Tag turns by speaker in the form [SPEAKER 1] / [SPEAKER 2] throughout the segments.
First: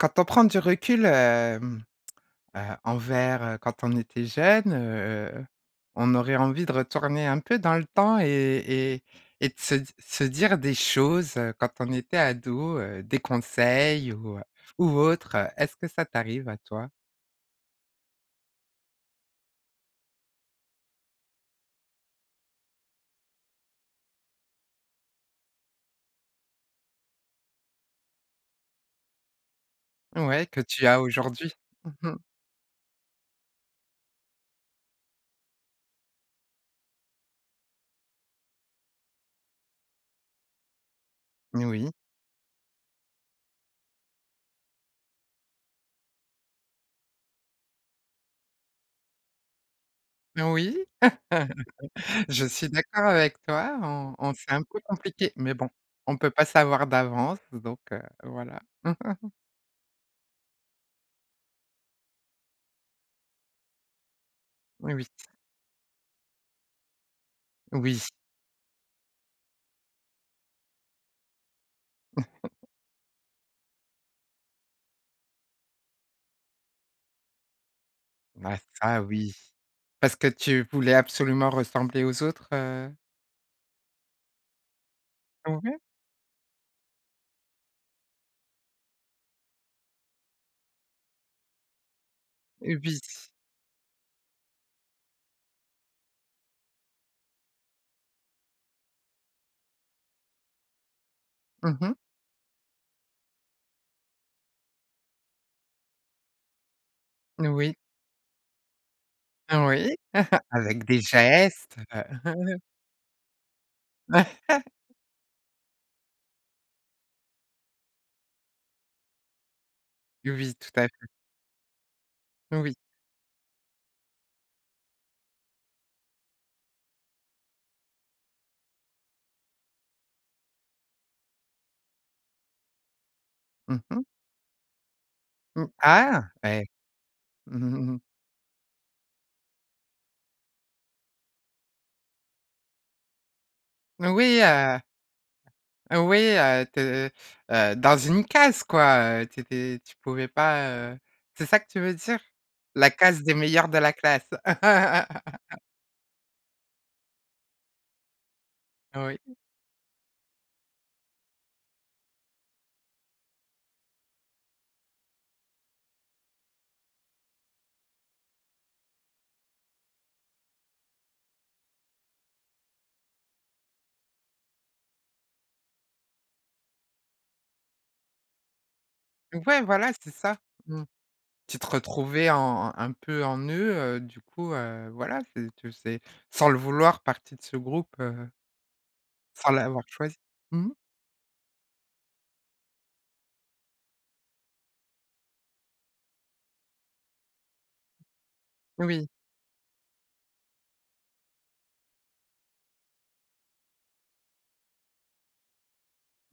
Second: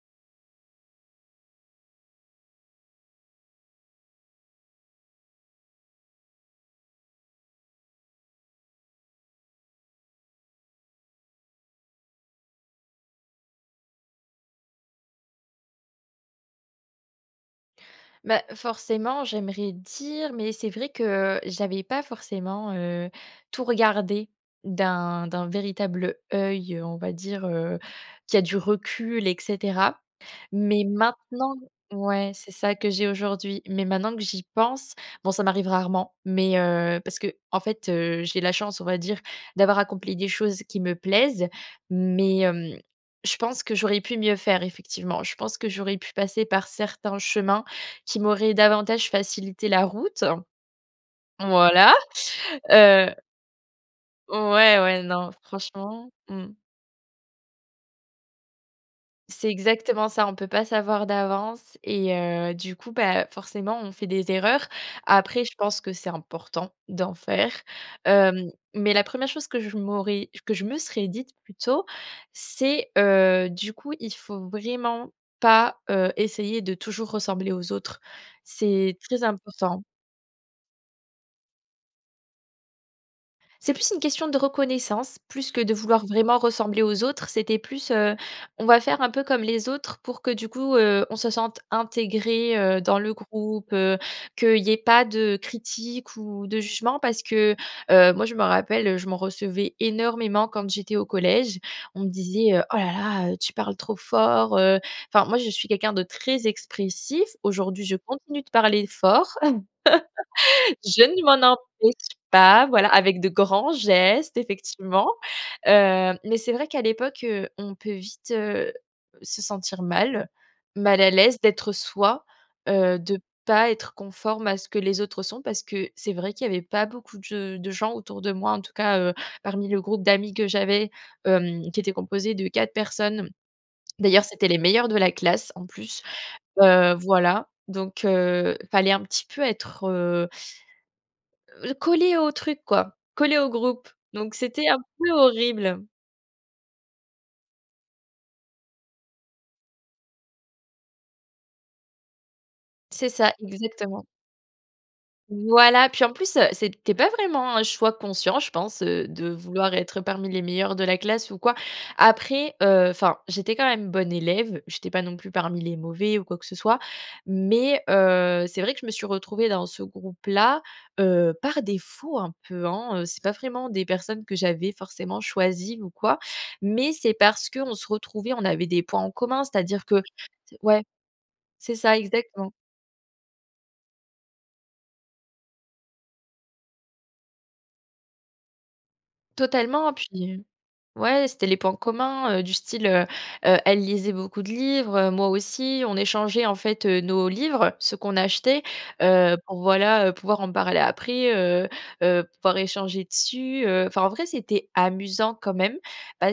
[SPEAKER 1] Quand on prend du recul, hem, heu, envers, heu, quand on était jeune, heu, on aurait envie de retourner un peu dans le temps et et et de se se dire des choses, heu, quand on était ado, heu, des conseils ou ou autre, heu. Est-ce que ça t'arrive à toi?
[SPEAKER 2] Bah, forcément, j'aimerais dire mais c'est vrai que j'avais pas forcément, heu, tout regardé d'un d'un véritable œil, on va dire, heu, qui a du recul et cetera.
[SPEAKER 1] Ouais, que
[SPEAKER 2] Mais
[SPEAKER 1] tu as aujourd'hui.
[SPEAKER 2] maintenant
[SPEAKER 1] Mmh mh.
[SPEAKER 2] ouais, c'est ça que j'ai aujourd'hui. Mais maintenant que j'y pense, bon, ça m'arrive rarement. Mais, heu, parce qu'en fait, heu, j'ai la chance, on va dire, d'avoir accompli des choses qui me plaisent.
[SPEAKER 1] N oui.
[SPEAKER 2] Mais, hem, je pense que j'aurais pu mieux faire effectivement. Je pense que j'aurais pu passer par certains chemins qui m'auraient davantage facilité la route.
[SPEAKER 1] Oui,
[SPEAKER 2] Voilà,
[SPEAKER 1] je suis d'accord
[SPEAKER 2] heu
[SPEAKER 1] avec toi, on on c'est un
[SPEAKER 2] Ouais,
[SPEAKER 1] peu
[SPEAKER 2] ouais, non,
[SPEAKER 1] compliqué, mais bon,
[SPEAKER 2] franchement.
[SPEAKER 1] on peut pas
[SPEAKER 2] Mmh.
[SPEAKER 1] savoir d'avance, z donc, heu, voilà.
[SPEAKER 2] C'est exactement ça. On peut pas savoir d'avance et heu, du coup, bah, forcément, on fait des erreurs.
[SPEAKER 1] Oui, oui.
[SPEAKER 2] Après, je pense que c'est important d'en faire.
[SPEAKER 1] Oui.
[SPEAKER 2] Heu, mais la première chose que je m'aurais que je me serais dite plutôt, c'est, heu, du coup, il faut vraiment pas, heu, essayer de toujours ressembler aux autres.
[SPEAKER 1] Ah,
[SPEAKER 2] C'est
[SPEAKER 1] ça
[SPEAKER 2] très
[SPEAKER 1] oui!
[SPEAKER 2] important.
[SPEAKER 1] Parce que tu voulais absolument ressembler aux autres, heu?
[SPEAKER 2] C'est plus une question de reconnaissance, plus
[SPEAKER 1] Mmh
[SPEAKER 2] que de
[SPEAKER 1] mh.
[SPEAKER 2] vouloir vraiment ressembler aux autres. C'était plus, heu, on va faire un peu comme les autres, pour que du coup, heu, on se sente intégré,
[SPEAKER 1] Heu,
[SPEAKER 2] heu, dans
[SPEAKER 1] ui.
[SPEAKER 2] le groupe, heu, qu'il y ait pas de critiques ou de jugement, parce que, heu, moi, je me rappelle, heu, je m'en recevais énormément quand j'étais au collège.
[SPEAKER 1] Mmh mh.
[SPEAKER 2] On me disait: «Heu, oh là là heu tu parles trop fort», heu, enfin moi, je suis quelqu'un de très expressif,
[SPEAKER 1] Oui.
[SPEAKER 2] aujourd'hui je continue de parler fort.
[SPEAKER 1] Oui. Avec des
[SPEAKER 2] Je ne m'en
[SPEAKER 1] gestes, heu.
[SPEAKER 2] empêche pas, voilà, avec de grands gestes, effectivement. Heu, mais c'est vrai qu'à l'époque, heu, on peut vite, heu, se sentir mal.
[SPEAKER 1] Oui, tout à
[SPEAKER 2] Mal
[SPEAKER 1] fait.
[SPEAKER 2] à l'aise d'être soi.
[SPEAKER 1] Oui.
[SPEAKER 2] Heu, de pas être conforme à ce que les autres sont, parce que c'est vrai qu'il y avait pas beaucoup de ge de gens autour de moi, en tout cas, heu, parmi le groupe d'amis que j'avais, hem, qui était composé de 4 personnes, mmh.
[SPEAKER 1] Mmh mh.
[SPEAKER 2] D'ailleurs, c'étaient les meilleurs de la classe en
[SPEAKER 1] Mmh.
[SPEAKER 2] plus.
[SPEAKER 1] Ah! Ouais.
[SPEAKER 2] Heu, voilà. Donc, heu, il fallait un petit peu être, heu heu, collée au truc quoi. Collée au groupe. Donc
[SPEAKER 1] Moui,
[SPEAKER 2] c'était un
[SPEAKER 1] heu!
[SPEAKER 2] peu horrible.
[SPEAKER 1] Heu oui, heu, tu es, heu, heu, dans une case quoi. Heu, tu étais tu pouvais pas, heu c'est ça que tu veux dire? La
[SPEAKER 2] C'est
[SPEAKER 1] case
[SPEAKER 2] ça,
[SPEAKER 1] des meilleurs de la
[SPEAKER 2] exactement.
[SPEAKER 1] classe.
[SPEAKER 2] Voilà, puis en plus, heu, c'était pas vraiment un choix conscient, je pense, heu,
[SPEAKER 1] Oui.
[SPEAKER 2] de vouloir être parmi les meilleurs de la classe ou quoi. Après, heu, enfin, j'étais quand même bonne élève. J'étais pas non plus parmi les mauvais ou quoi que ce soit. Mais, heu, c'est vrai que je me suis retrouvée dans ce groupe-là heu, par défaut un peu, hein, heu. C'est pas vraiment des personnes que j'avais forcément choisies ou quoi, mais c'est parce qu'on se retrouvait, on avait des points en commun,
[SPEAKER 1] Ouais
[SPEAKER 2] c'est-à-dire
[SPEAKER 1] voilà,
[SPEAKER 2] que
[SPEAKER 1] c'est ça.
[SPEAKER 2] C'est
[SPEAKER 1] Mmh.
[SPEAKER 2] Ouais,
[SPEAKER 1] Tu te
[SPEAKER 2] c'est ça
[SPEAKER 1] retrouvais
[SPEAKER 2] exactement.
[SPEAKER 1] en un un peu en eux, heu, du coup, heu, voilà, tu tu faisais sans le vouloir partie de ce groupe, heu sans l'avoir
[SPEAKER 2] Totalement, puis,
[SPEAKER 1] choisi.
[SPEAKER 2] heu
[SPEAKER 1] Mmh.
[SPEAKER 2] ouais, c'était les points communs, heu, du style, heu, heu, elles lisaient beaucoup de livres, heu, moi aussi, on échangeait en fait, heu, nos livres, ceux qu'on achetait,
[SPEAKER 1] Oui.
[SPEAKER 2] heu, pour voilà, heu, pouvoir en parler après, heu, heu, pouvoir échanger dessus, heu. Enfin en vrai, c'était amusant quand même,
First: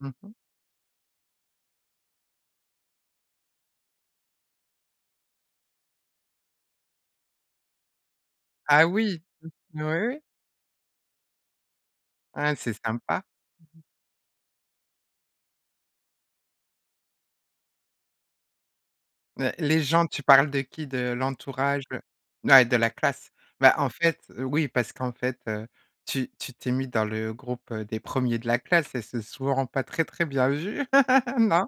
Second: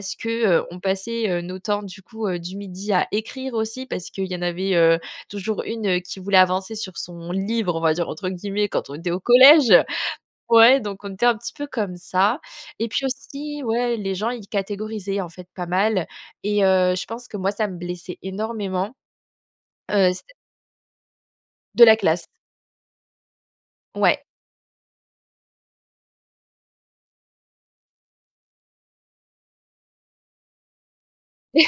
[SPEAKER 1] Mmh
[SPEAKER 2] que,
[SPEAKER 1] mh.
[SPEAKER 2] heu, on passait, heu, nos temps du coup, heu, du midi à écrire aussi parce qu'il y en avait, heu, toujours une, heu, qui voulait avancer sur «son livre,» on va dire entre guillemets
[SPEAKER 1] Ah
[SPEAKER 2] quand on était au
[SPEAKER 1] oui.
[SPEAKER 2] collège.
[SPEAKER 1] O oui.
[SPEAKER 2] Ouais, donc on était un petit peu comme ça.
[SPEAKER 1] Ouais c'est
[SPEAKER 2] Et puis
[SPEAKER 1] sympa.
[SPEAKER 2] aussi, ouais les gens ils catégorisaient en fait pas mal et heu, je pense que moi ça me blessait énormément.
[SPEAKER 1] Ben, les gens,
[SPEAKER 2] Heu, c
[SPEAKER 1] tu parles de qui? De
[SPEAKER 2] De
[SPEAKER 1] l'entourage?
[SPEAKER 2] la
[SPEAKER 1] De
[SPEAKER 2] classe.
[SPEAKER 1] Ouais de la classe. Bah, en
[SPEAKER 2] Ouais.
[SPEAKER 1] fait, heu, oui, parce qu'en fait, heu, tu tu t'es mis dans le groupe, heu, des premiers de la classe et c'est souvent pas très, très bien vu. Non?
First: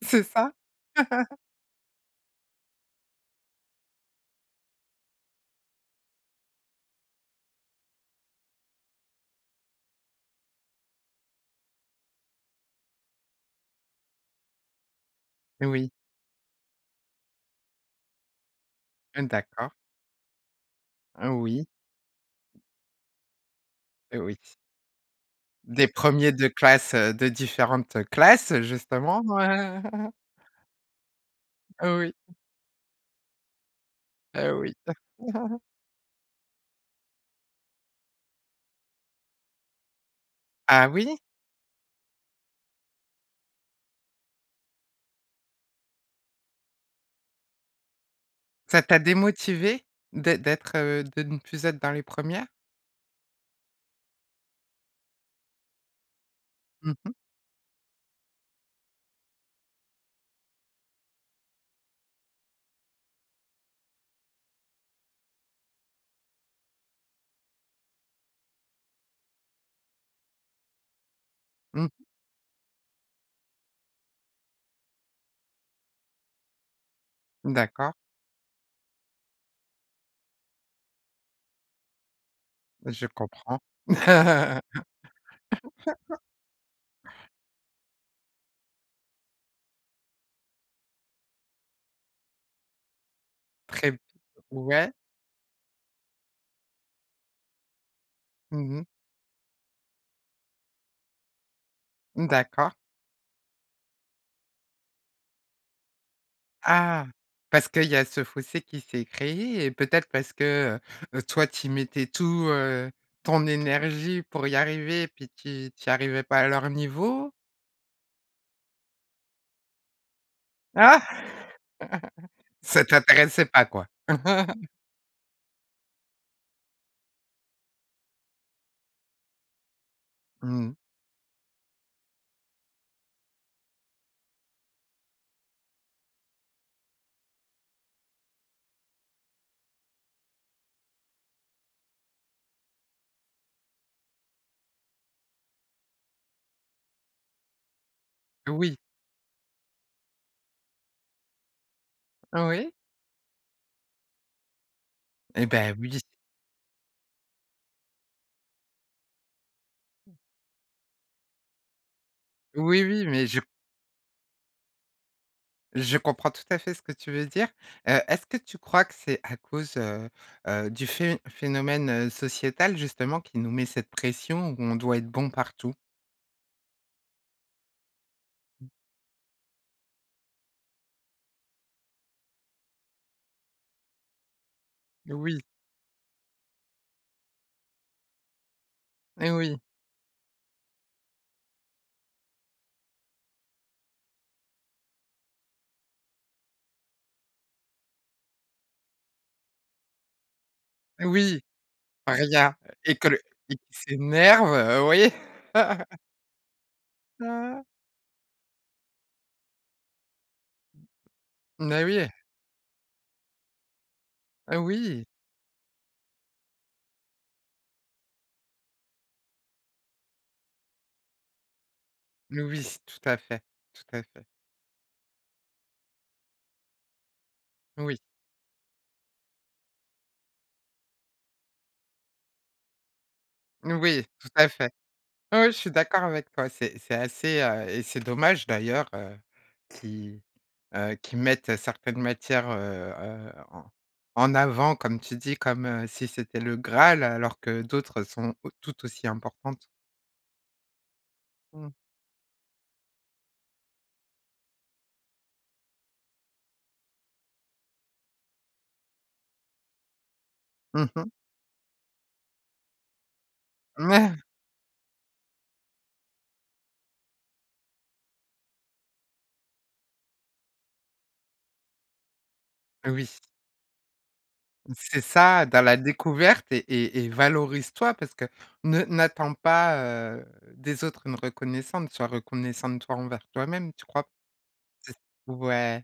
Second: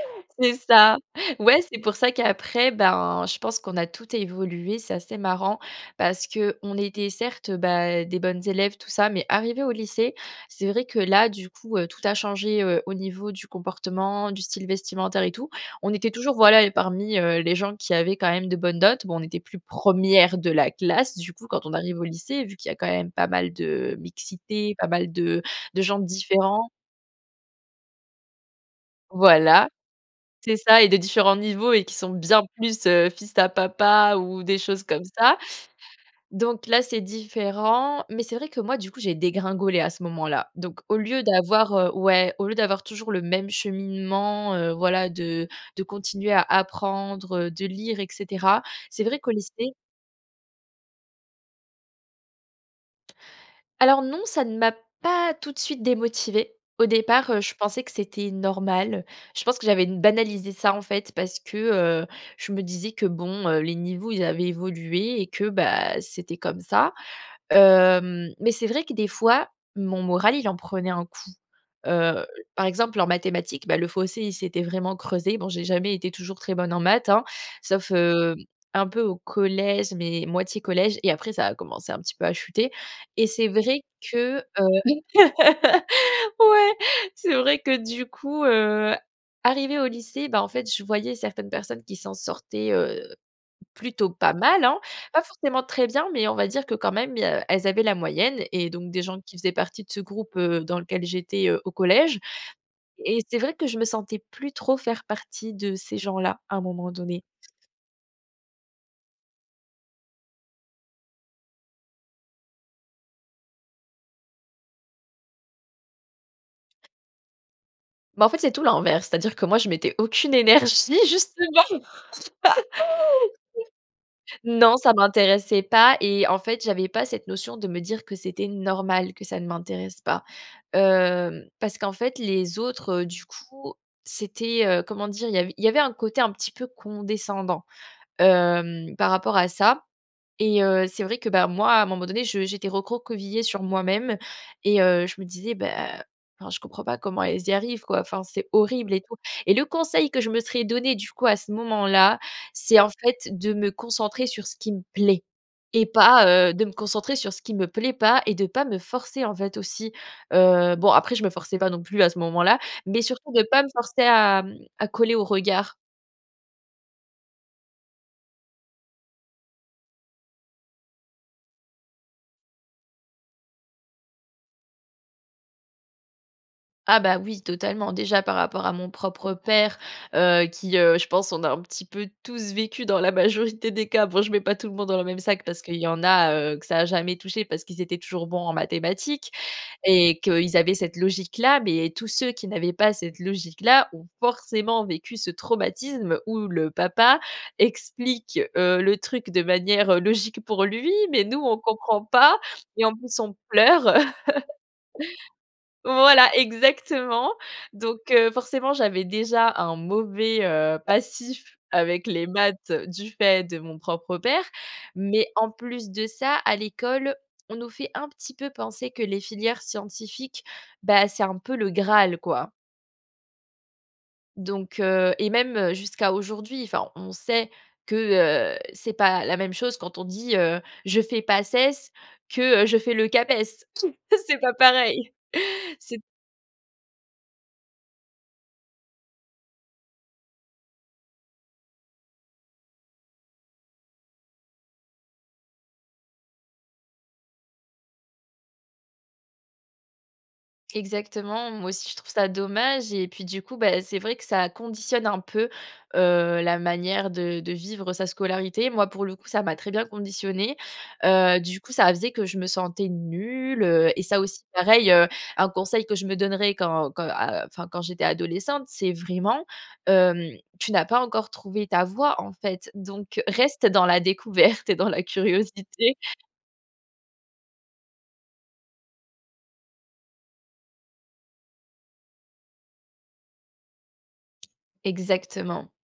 [SPEAKER 1] C'est ça?
[SPEAKER 2] C'est ça. Ouais, c'est pour ça qu'après, ben, je pense qu'on a toutes évolué, c'est assez marrant. Parce qu'on était certes, heu, bah, des bonnes élèves tout ça, mais arrivées au lycée, c'est vrai que là, du coup, heu, tout a changé, heu, au niveau du comportement, du style vestimentaire et tout.
[SPEAKER 1] Oui.
[SPEAKER 2] On était toujours voilà et parmi, heu, les gens qui avaient quand même de bonnes notes, bon, on
[SPEAKER 1] Mmh
[SPEAKER 2] était plus
[SPEAKER 1] d'accord.
[SPEAKER 2] premières de la classe, du
[SPEAKER 1] Heu,
[SPEAKER 2] coup quand
[SPEAKER 1] oui.
[SPEAKER 2] on arrive au lycée, vu qu'il y a quand même pas mal de
[SPEAKER 1] Heu, oui.
[SPEAKER 2] mixité, pas mal de de
[SPEAKER 1] Des
[SPEAKER 2] gens
[SPEAKER 1] premiers de
[SPEAKER 2] différents.
[SPEAKER 1] classe, heu, de différentes, heu, classes justement,
[SPEAKER 2] Voilà.
[SPEAKER 1] ouais.
[SPEAKER 2] C'est ça et de différents niveaux et qui
[SPEAKER 1] Heu,
[SPEAKER 2] sont
[SPEAKER 1] oui.
[SPEAKER 2] bien plus, heu, fils à papa ou des
[SPEAKER 1] Heu, oui.
[SPEAKER 2] choses comme ça. Donc là, c'est différent, mais c'est vrai que moi du coup j'ai dégringolé à ce moment-là. Donc
[SPEAKER 1] Ah
[SPEAKER 2] au
[SPEAKER 1] oui?
[SPEAKER 2] lieu d'avoir heu, ouais, au lieu d'avoir toujours le même cheminement, heu, voilà de de continuer à apprendre, heu, de lire et cetera.
[SPEAKER 1] Ça t'a
[SPEAKER 2] C'est vrai qu'au lycée
[SPEAKER 1] démotivée d'ê d'être, heu, de ne plus être dans les premières?
[SPEAKER 2] Alors non, ça ne m'a pas tout de suite démotivée. Au
[SPEAKER 1] Mmh mh.
[SPEAKER 2] départ, heu, je pensais que c'était normal. Je pense que j'avais banalisé ça, en fait, parce que, heu, je me disais que, bon, heu, les niveaux, ils avaient évolué et que, bah, c'était comme ça. Hem, mais c'est vrai que des fois, mon moral il en prenait un coup.
[SPEAKER 1] Mmh.
[SPEAKER 2] Heu, par exemple en mathématiques, bah, le fossé il s'était vraiment creusé, bon, j'ai jamais été toujours très bonne en maths, hein, sauf,
[SPEAKER 1] D'accord.
[SPEAKER 2] heu, un peu au collège, mais moitié collège et après ça a commencé un petit peu à chuter.
[SPEAKER 1] Je
[SPEAKER 2] Et c'est
[SPEAKER 1] comprends.
[SPEAKER 2] vrai que, heu, ouais, c'est vrai que du coup, heu, arrivée au lycée, ben en fait, je voyais certaines personnes qui s'en sortaient, heu,
[SPEAKER 1] Très b
[SPEAKER 2] plutôt pas mal, hein.
[SPEAKER 1] ouais.
[SPEAKER 2] Pas forcément très bien mais on va dire que quand même, il y a elles avaient la moyenne et
[SPEAKER 1] Mmh mh.
[SPEAKER 2] donc des gens qui faisaient partie de ce groupe, heu, dans lequel j'étais, heu, au collège.
[SPEAKER 1] Mmh d'accord.
[SPEAKER 2] Et c'est vrai que je me sentais plus trop faire partie de ces gens-là, à un moment
[SPEAKER 1] Ah!
[SPEAKER 2] donné.
[SPEAKER 1] Parce qu'il y a ce fossé qui s'est créé et peut-être parce que, heu? heu, toi t'y mettais tout, heu, ton énergie pour y arriver et puis tu y tu y arrivais pas à leur niveau?
[SPEAKER 2] Bah, en fait, c'est tout l'inverse, c'est-à-dire que moi je mettais aucune énergie, justement.
[SPEAKER 1] Ça t'intéressait pas quoi.
[SPEAKER 2] Non, ça m'intéressait pas et en fait, j'avais pas cette notion de me dire que c'était normal, que ça ne m'intéresse pas.
[SPEAKER 1] Mmh mh.
[SPEAKER 2] Hem, parce qu'en fait, les autres, du coup, c'était, heu, comment dire? Il y avait il y avait un côté un petit peu condescendant, hem, par rapport à ça et heu, c'est vrai que, bah, moi, à un moment donné, je j'étais recroquevillée sur moi-même et heu, je me disais: «Bah, heu, enfin, je comprends pas comment elles y arrivent, quoi. Enfin, c'est
[SPEAKER 1] Oui.
[SPEAKER 2] horrible et tout», et le conseil que je me serais donné, du coup, à ce moment-là,
[SPEAKER 1] Oui.
[SPEAKER 2] c'est, en fait, de me concentrer sur ce qui me plaît
[SPEAKER 1] Et bah,
[SPEAKER 2] et
[SPEAKER 1] oui.
[SPEAKER 2] pas, heu, de me concentrer sur ce qui me plaît pas et de pas me forcer, en fait, aussi. Heu, bon après, je me forçais pas non plus à ce moment-là,
[SPEAKER 1] Oui,
[SPEAKER 2] mais
[SPEAKER 1] oui mais
[SPEAKER 2] surtout
[SPEAKER 1] je
[SPEAKER 2] de pas me forcer à, mmh, à coller au regard.
[SPEAKER 1] je comprends tout à fait ce que tu veux dire. Heu, est-ce que tu crois que c'est à cause, heu, heu, du phén phénomène sociétal, justement, qui nous met cette pression où on doit être bon partout?
[SPEAKER 2] Ah bah, oui, totalement. Déjà par rapport à mon propre père, heu, qui, heu, je pense, on a un petit peu tous vécu dans la majorité des cas- bon, je mets pas tout le monde dans le même
[SPEAKER 1] Oui.
[SPEAKER 2] sac parce qu'il y en a, heu, que ça a jamais touché parce qu'ils étaient toujours bons en
[SPEAKER 1] Eh
[SPEAKER 2] mathématiques
[SPEAKER 1] oui.
[SPEAKER 2] et qu'ils avaient cette logique-là- mais tous ceux qui n'avaient pas cette logique-là ont forcément vécu ce traumatisme où le papa explique, heu, le truc de manière, heu, logique pour lui mais nous,
[SPEAKER 1] Oui.
[SPEAKER 2] on comprend pas
[SPEAKER 1] Rien.
[SPEAKER 2] et en
[SPEAKER 1] Et que
[SPEAKER 2] plus
[SPEAKER 1] le
[SPEAKER 2] on
[SPEAKER 1] et qu'il
[SPEAKER 2] pleure,
[SPEAKER 1] s'énerve, oui.
[SPEAKER 2] Voilà, exactement.
[SPEAKER 1] Ah!
[SPEAKER 2] Donc, heu, forcément, j'avais déjà un mauvais, heu, passif
[SPEAKER 1] Mais oui
[SPEAKER 2] avec
[SPEAKER 1] et
[SPEAKER 2] les maths du fait de mon propre père.
[SPEAKER 1] Heu, oui.
[SPEAKER 2] Mais en plus de ça, à l'école, on nous fait, un petit peu, penser que les filières scientifiques, bah, c'est un peu le Graal
[SPEAKER 1] N
[SPEAKER 2] quoi.
[SPEAKER 1] oui, tout à fait, tout à fait.
[SPEAKER 2] Donc, heu, et même, heu, jusqu'à aujourd'hui, enfin on sait que,
[SPEAKER 1] Oui.
[SPEAKER 2] heu, c'est pas la même chose quand on dit, heu: «Je fais PACES, que, heu, je fais le CAPES».
[SPEAKER 1] Oui, tout
[SPEAKER 2] C'est
[SPEAKER 1] à
[SPEAKER 2] pas
[SPEAKER 1] fait.
[SPEAKER 2] pareil.
[SPEAKER 1] Ouais, je suis
[SPEAKER 2] C'est
[SPEAKER 1] d'accord avec toi, c'est c'est assez, heu, et c'est dommage d'ailleurs, heu, qui, heu, qu'ils mettent certaines matières, heu, heu, en en avant, comme tu dis, comme, heu, si c'était le graal alors que d'autres, sont au tout aussi importantes.
[SPEAKER 2] Exactement, moi
[SPEAKER 1] Mmh.
[SPEAKER 2] aussi je trouve ça dommage et puis du coup, bah c'est vrai que ça conditionne un peu, heu, la manière de de vivre sa scolarité. Moi, pour le coup, ça m'a très bien conditionnée.
[SPEAKER 1] Mmh mh.
[SPEAKER 2] Heu, du coup ça faisait que je me sentais nulle, heu, et
[SPEAKER 1] Mmh.
[SPEAKER 2] ça aussi pareil, heu, un conseil que je me donnerais quand quand, heu, à heu, enfin, quand j'étais adolescente, c'est vraiment, hem: «Tu n'as pas encore trouvé ta voie, en fait,
[SPEAKER 1] Oui.
[SPEAKER 2] donc reste dans la découverte et dans
[SPEAKER 1] C'est
[SPEAKER 2] la
[SPEAKER 1] ça: dans la
[SPEAKER 2] curiosité».
[SPEAKER 1] découverte et et et valorise-toi parce que ne n'attends pas, heu, des autres une reconnaissante, soit reconnaissante, toi, envers toi-même, tu crois p c'est ç
[SPEAKER 2] Exactement.
[SPEAKER 1] ouais.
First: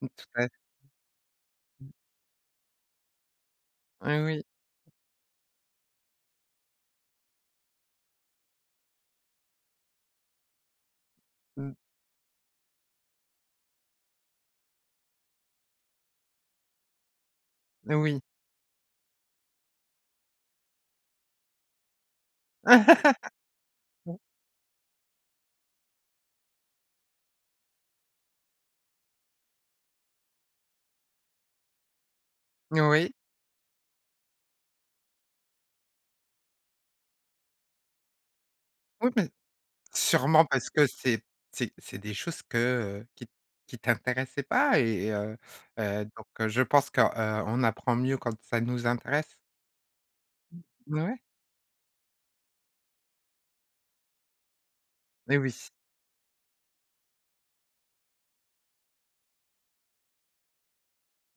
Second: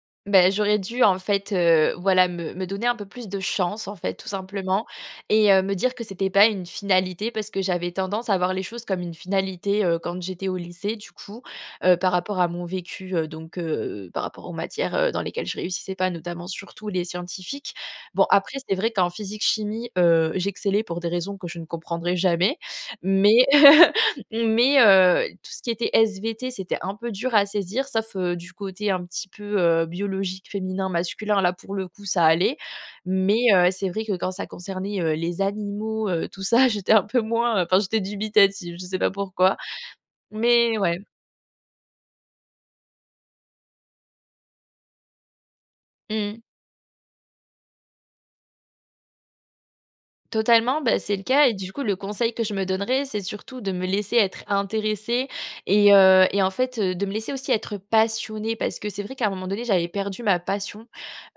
[SPEAKER 1] Mmh, tout à f
[SPEAKER 2] Beh j'aurais dû en fait,
[SPEAKER 1] Mmh.
[SPEAKER 2] heu, voilà me me donner un peu plus de chance, en fait,
[SPEAKER 1] Heu,
[SPEAKER 2] tout
[SPEAKER 1] oui.
[SPEAKER 2] simplement, et heu, me dire que c'était pas une finalité parce que j'avais tendance à voir les choses comme une finalité, heu, quand j'étais au lycée, du coup,
[SPEAKER 1] Mmh.
[SPEAKER 2] heu, par rapport à mon vécu, heu, donc, heu, par rapport aux matières, heu, dans lesquelles je réussissais pas, notamment surtout les scientifiques.
[SPEAKER 1] Oui.
[SPEAKER 2] Bon, après c'est vrai qu'en physique-chimie, heu, j'excellais pour des raisons que je ne comprendrai jamais, mais, mais heu, tout ce qui était SVT, c'était un peu dur à saisir sauf, heu, du côté un petit peu, heu, biologique féminin-masculin, là, pour le coup, ça allait.
[SPEAKER 1] Oui.
[SPEAKER 2] Mais heu, c'est vrai que quand ça concernait, heu, les animaux, heu, tout ça, j'étais un peu moins, heu, enfin j'étais dubitative, je sais pas
[SPEAKER 1] Oui, mais
[SPEAKER 2] pourquoi,
[SPEAKER 1] sûrement parce
[SPEAKER 2] mais
[SPEAKER 1] que
[SPEAKER 2] ouais.
[SPEAKER 1] c'est c'est c'est des choses que, heu qui t qui t'intéressaient pas et et heu, heu, donc
[SPEAKER 2] Mmh.
[SPEAKER 1] heu, je pense que, heu, on apprend mieux quand ça nous intéresse.
[SPEAKER 2] Totalement. Bah c'est
[SPEAKER 1] Ouais.
[SPEAKER 2] le cas et du coup, le conseil que je me donnerais, c'est surtout de me laisser être intéressée
[SPEAKER 1] Eh oui!
[SPEAKER 2] et heu, et en fait, heu, de me laisser aussi être passionnée parce que c'est vrai qu'à un moment donné j'avais perdu ma passion,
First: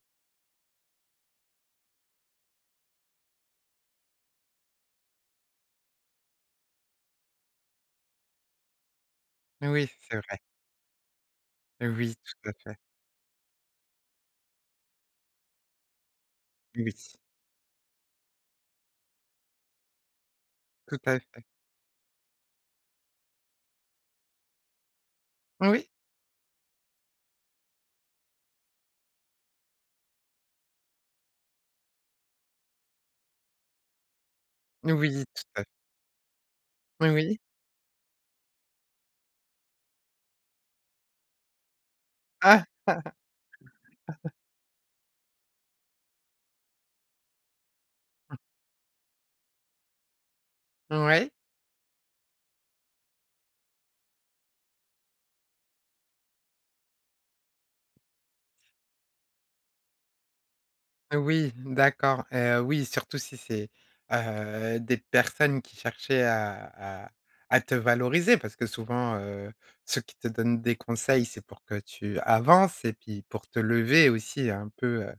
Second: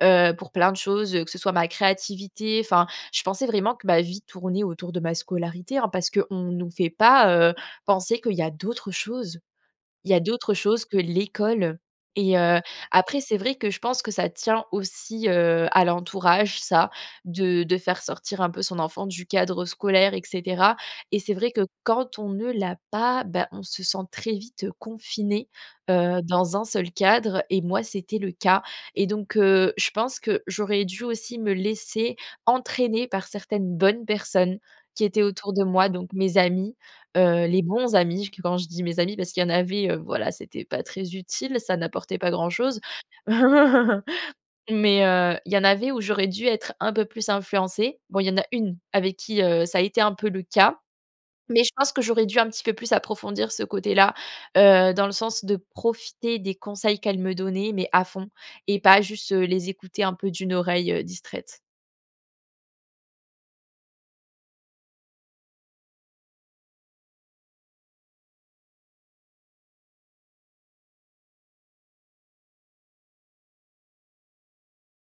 [SPEAKER 2] heu, pour plein de choses, heu, que ce soit ma créativité enfin je pensais vraiment que ma vie tournait autour de ma scolarité, hein, parce qu'on nous fait pas, heu, penser qu'il y a d'autres choses
[SPEAKER 1] Oui, c
[SPEAKER 2] il y
[SPEAKER 1] c'est
[SPEAKER 2] a
[SPEAKER 1] vrai.
[SPEAKER 2] d'autres choses que l'école.
[SPEAKER 1] Oui,
[SPEAKER 2] Et
[SPEAKER 1] tout à
[SPEAKER 2] heu,
[SPEAKER 1] fait.
[SPEAKER 2] après, c'est vrai que je pense que ça tient aussi, heu, à l'entourage, ça,
[SPEAKER 1] Oui.
[SPEAKER 2] de de faire sortir un peu son enfant du cadre scolaire, et cetera.
[SPEAKER 1] Tout à
[SPEAKER 2] Et c'est
[SPEAKER 1] fait.
[SPEAKER 2] vrai que quand on ne l'a pas, bah on se sent très vite, heu, confinée,
[SPEAKER 1] Oui.
[SPEAKER 2] heu, dans un seul cadre et moi c'était le cas et donc, heu, je pense que j'aurais dû aussi me laisser entraîner par certaines bonnes personnes qui étaient
[SPEAKER 1] Oui, tout
[SPEAKER 2] autour
[SPEAKER 1] à
[SPEAKER 2] de
[SPEAKER 1] f
[SPEAKER 2] moi, donc mes amis,
[SPEAKER 1] Oui, oui.
[SPEAKER 2] heu, les bons amis, j qu quand je dis mes amis parce qu'il y en avait, heu, voilà, c'était pas très utile, ça n'apportait pas grand chose. Mais heu, il y en avait où j'aurais dû être un peu plus influencée. Bon, il y en
[SPEAKER 1] Mmh.
[SPEAKER 2] a une avec qui, heu, ça a été un peu le cas,
[SPEAKER 1] Ouais.
[SPEAKER 2] mais je pense que j'aurais dû un petit peu plus approfondir ce côté-là, heu, dans le sens de profiter des conseils qu'elle me donnait, mais à fond et pas juste, heu, les écouter un peu d'une oreille, heu,
[SPEAKER 1] Oui,
[SPEAKER 2] distraite.
[SPEAKER 1] d'accord, heu, oui, surtout si c'est, heu, des personnes qui cherchaient à à à te valoriser parce que souvent, heu, ceux qui te donnent des conseils, c'est pour que tu avances et puis pour te lever, aussi, un peu, heu,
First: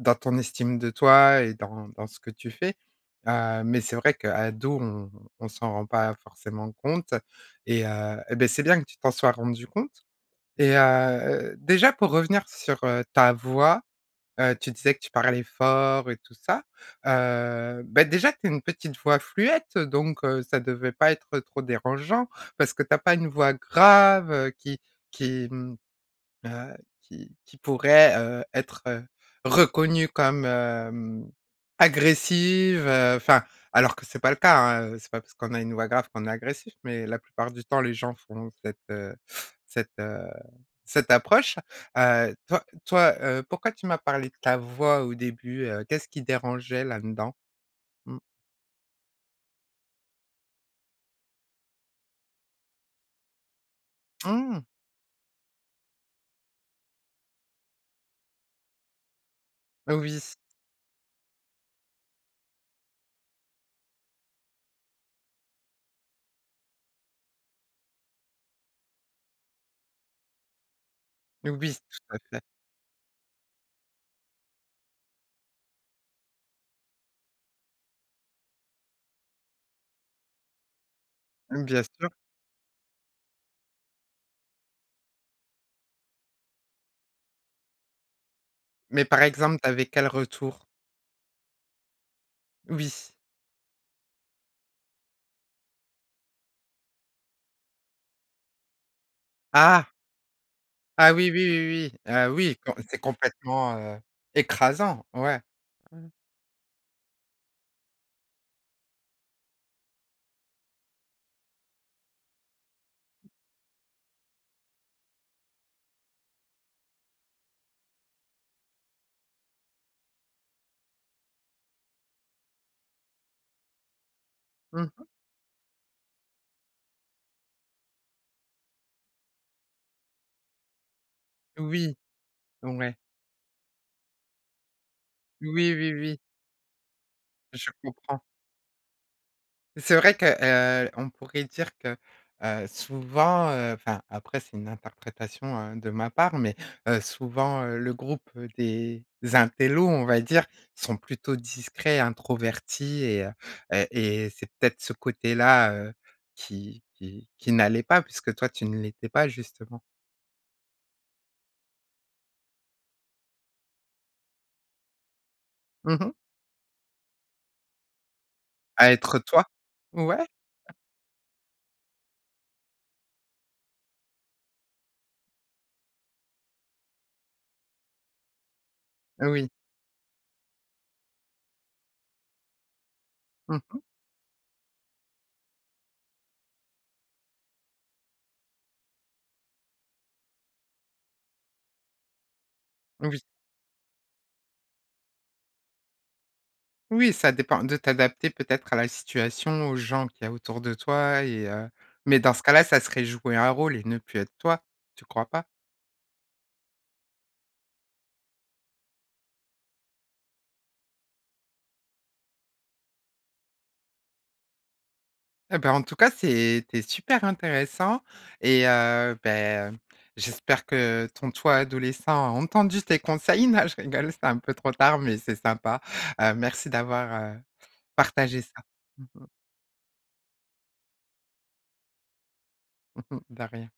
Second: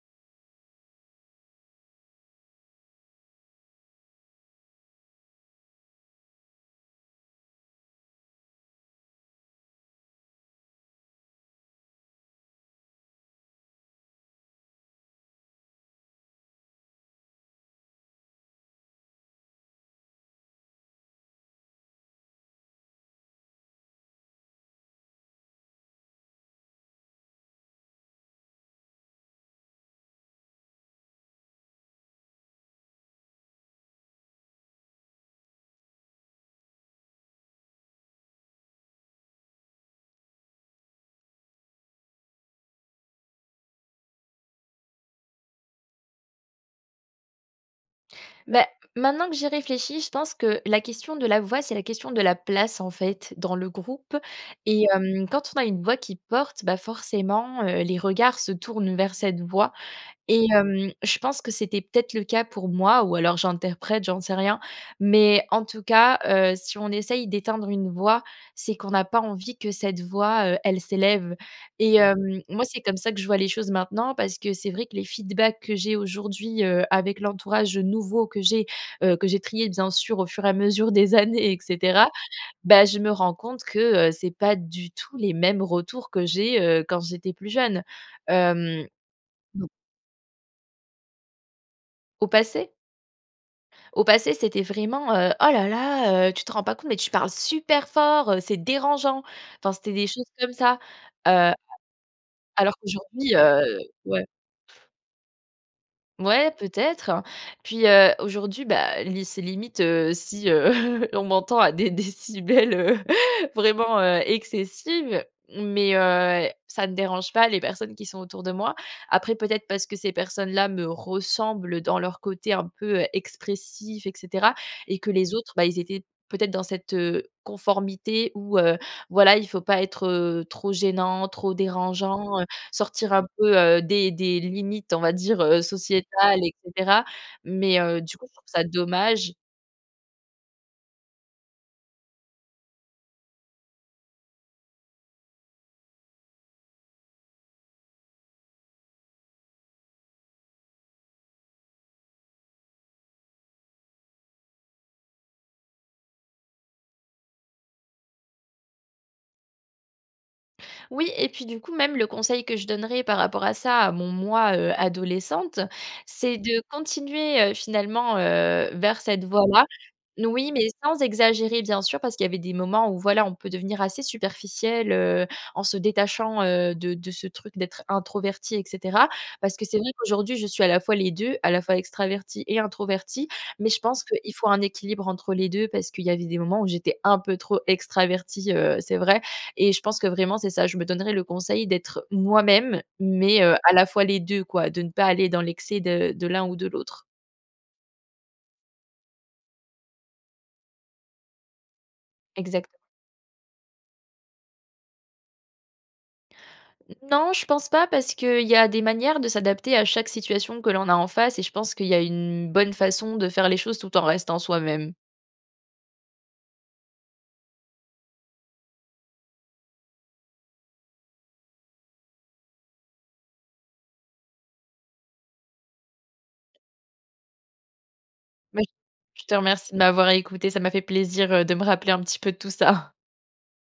[SPEAKER 1] dans ton estime de toi et dans dans ce que tu fais, heu, mais c'est vrai qu'ado, on on s'en rend pas forcément compte et heu, eh beh, c'est bien que tu t'en sois rendu compte. Et heu, déjà pour revenir sur, heu, ta voix, heu, tu disais que tu parlais fort et tout ça, heu, bah déjà tu as une petite voix fluette, heu, donc heu, ça devait pas être trop dérangeant parce que tu as pas une voix grave, heu, qui qui, mmh, heu, qui qui pourrait, heu, être, heu, reconnue comme, hem, agressive, heu enfin, alors que c'est pas le cas, hein, heu, c'est pas parce qu'on a une voix grave qu'on est agressif, mais la plupart du temps les gens font cette, heu cette, heu cette approche. Heu, toi toi, heu, pourquoi tu m'as parlé de ta voix au début, heu? Qu'est-ce qui dérangeait, là-dedans? Mmh.
[SPEAKER 2] Beh, maintenant que j'y réfléchis, je pense que la question de la voix, c'est la question de la place, en fait, dans le groupe.
[SPEAKER 1] Mmh!
[SPEAKER 2] Et hem, quand on a une voix qui porte, bah forcément, heu, les regards se tournent vers cette voix
[SPEAKER 1] Oui.
[SPEAKER 2] et hem, je pense que c'était peut-être le cas pour moi- ou alors j'interprète, j'en sais rien- mais en tout cas, heu, si on essaye d'éteindre une voix, c'est qu'on n'a pas envie que cette voix, heu, elle s'élève.
[SPEAKER 1] Oui,
[SPEAKER 2] Et
[SPEAKER 1] tout à fait.
[SPEAKER 2] hem, moi, c'est comme ça que je vois les choses maintenant parce que c'est vrai que les feedbacks que j'ai aujourd'hui, heu, avec l'entourage, heu, nouveau que j'ai, heu, que j'ai trié bien sûr, au fur et à mesure des années, et
[SPEAKER 1] Mmh, bien sûr.
[SPEAKER 2] cetera, bah, je me rends compte que, heu, c'est pas du tout les mêmes retours que j'ai, heu, quand j'étais plus jeune. Hem.
[SPEAKER 1] Mais par exemple
[SPEAKER 2] Non.
[SPEAKER 1] tu avais quel retour?
[SPEAKER 2] Au passé?
[SPEAKER 1] Oui.
[SPEAKER 2] Au passé c'était vraiment, heu: «Oh là là, heu, tu te rends pas compte mais tu parles super fort, heu, c'est dérangeant!» Enfin,
[SPEAKER 1] Ah!
[SPEAKER 2] c'était des choses comme ça!
[SPEAKER 1] Ah oui, oui,
[SPEAKER 2] Heu,
[SPEAKER 1] oui, oui, ah oui,
[SPEAKER 2] alors
[SPEAKER 1] comp c'est
[SPEAKER 2] qu'aujourd'hui,
[SPEAKER 1] complètement,
[SPEAKER 2] heu,
[SPEAKER 1] heu,
[SPEAKER 2] ouais.
[SPEAKER 1] écrasant! Ouais.
[SPEAKER 2] Mouais, peut-être. Et puis, heu, aujourd'hui, bah li c'est limite, heu, si, heu, on m'entend à des décibels, heu, vraiment, heu, excessives. Mais heu, ça ne dérange pas les personnes qui sont autour de moi. Après peut-être parce que ces personnes-là me ressemblent dans leur côté un peu, heu, expressif, et cetera,
[SPEAKER 1] Mmh
[SPEAKER 2] et
[SPEAKER 1] mh.
[SPEAKER 2] que les autres, bah ils étaient peut-être dans cette, heu, conformité où, heu, voilà il faut pas être, heu, trop gênant, trop
[SPEAKER 1] Oui!
[SPEAKER 2] dérangeant, heu,
[SPEAKER 1] Ouais!
[SPEAKER 2] sortir un peu, heu, des des limites on va dire, heu,
[SPEAKER 1] Oui, oui, oui.
[SPEAKER 2] sociétales et cetera
[SPEAKER 1] Je
[SPEAKER 2] mais heu, du
[SPEAKER 1] comprends.
[SPEAKER 2] coup, je trouve ça dommage.
[SPEAKER 1] C'est vrai que, heu on pourrait dire que, heu, souvent, heu- enfin après c'est une interprétation, heu, de ma part- mais, heu, souvent heu, le groupe, heu, des intellos, on va dire, sont plutôt discrets, introvertis et, heu heu et c'est peut-être ce côté-là, heu, qui qui qui n'allait pas puisque toi tu ne l'étais pas justement.
[SPEAKER 2] Oui et puis du coup même le conseil que je donnerais par rapport à ça à mon moi, heu, adolescente,
[SPEAKER 1] Mmh mh.
[SPEAKER 2] c'est de continuer, heu, finalement, heu,
[SPEAKER 1] À
[SPEAKER 2] vers
[SPEAKER 1] être
[SPEAKER 2] cette
[SPEAKER 1] toi.
[SPEAKER 2] voie-là.
[SPEAKER 1] Ouais.
[SPEAKER 2] N oui, mais sans exagérer bien sûr parce qu'il y avait des moments où, voilà, on peut devenir assez superficiel heu, en se détachant, heu, de de ce truc d'être introverti et cetera.
[SPEAKER 1] Oui.
[SPEAKER 2] Parce que c'est vrai qu'aujourd'hui je suis à la fois les 2- à la fois extravertie et introvertie-
[SPEAKER 1] Mmh
[SPEAKER 2] mais
[SPEAKER 1] mh.
[SPEAKER 2] je pense qu'il faut un équilibre entre les 2 parce qu'il y avait des moments où j'étais un peu trop extravertie, heu, c'est vrai et je pense que vraiment c'est ça: je me donnerai le conseil d'être moi-même
[SPEAKER 1] Oui.
[SPEAKER 2] mais, heu, à la fois les 2 quoi, de ne pas aller dans l'excès de de l'un ou de l'autre.
[SPEAKER 1] Oui, ça dépend. De t'adapter peut-être à la situation, aux gens qu'il y a autour de toi et, heu mais dans ce cas-là,
[SPEAKER 2] Exact.
[SPEAKER 1] ça serait jouer un rôle et ne plus être toi, tu crois pas?
[SPEAKER 2] Non, je pense pas parce qu'il y a des manières de s'adapter à chaque situation que l'on a en face et je pense qu'il y a une bonne façon de faire les choses tout en restant soi-même.
[SPEAKER 1] Heu bah en tout cas, c'était super intéressant et heu bah heu, j'espère que ton toi adolescent, a entendu tes conseils. Non je rigole c'est un peu trop tard, mais c'est sympa. Heu merci d'avoir, heu, partagé ça.
[SPEAKER 2] Oui.
[SPEAKER 1] Mmh
[SPEAKER 2] Je
[SPEAKER 1] mh.
[SPEAKER 2] te remercie de m'avoir écoutée. Ça m'a fait plaisir, heu, de me rappeler un petit peu de tout ça.
[SPEAKER 1] Mmh mh, de rien.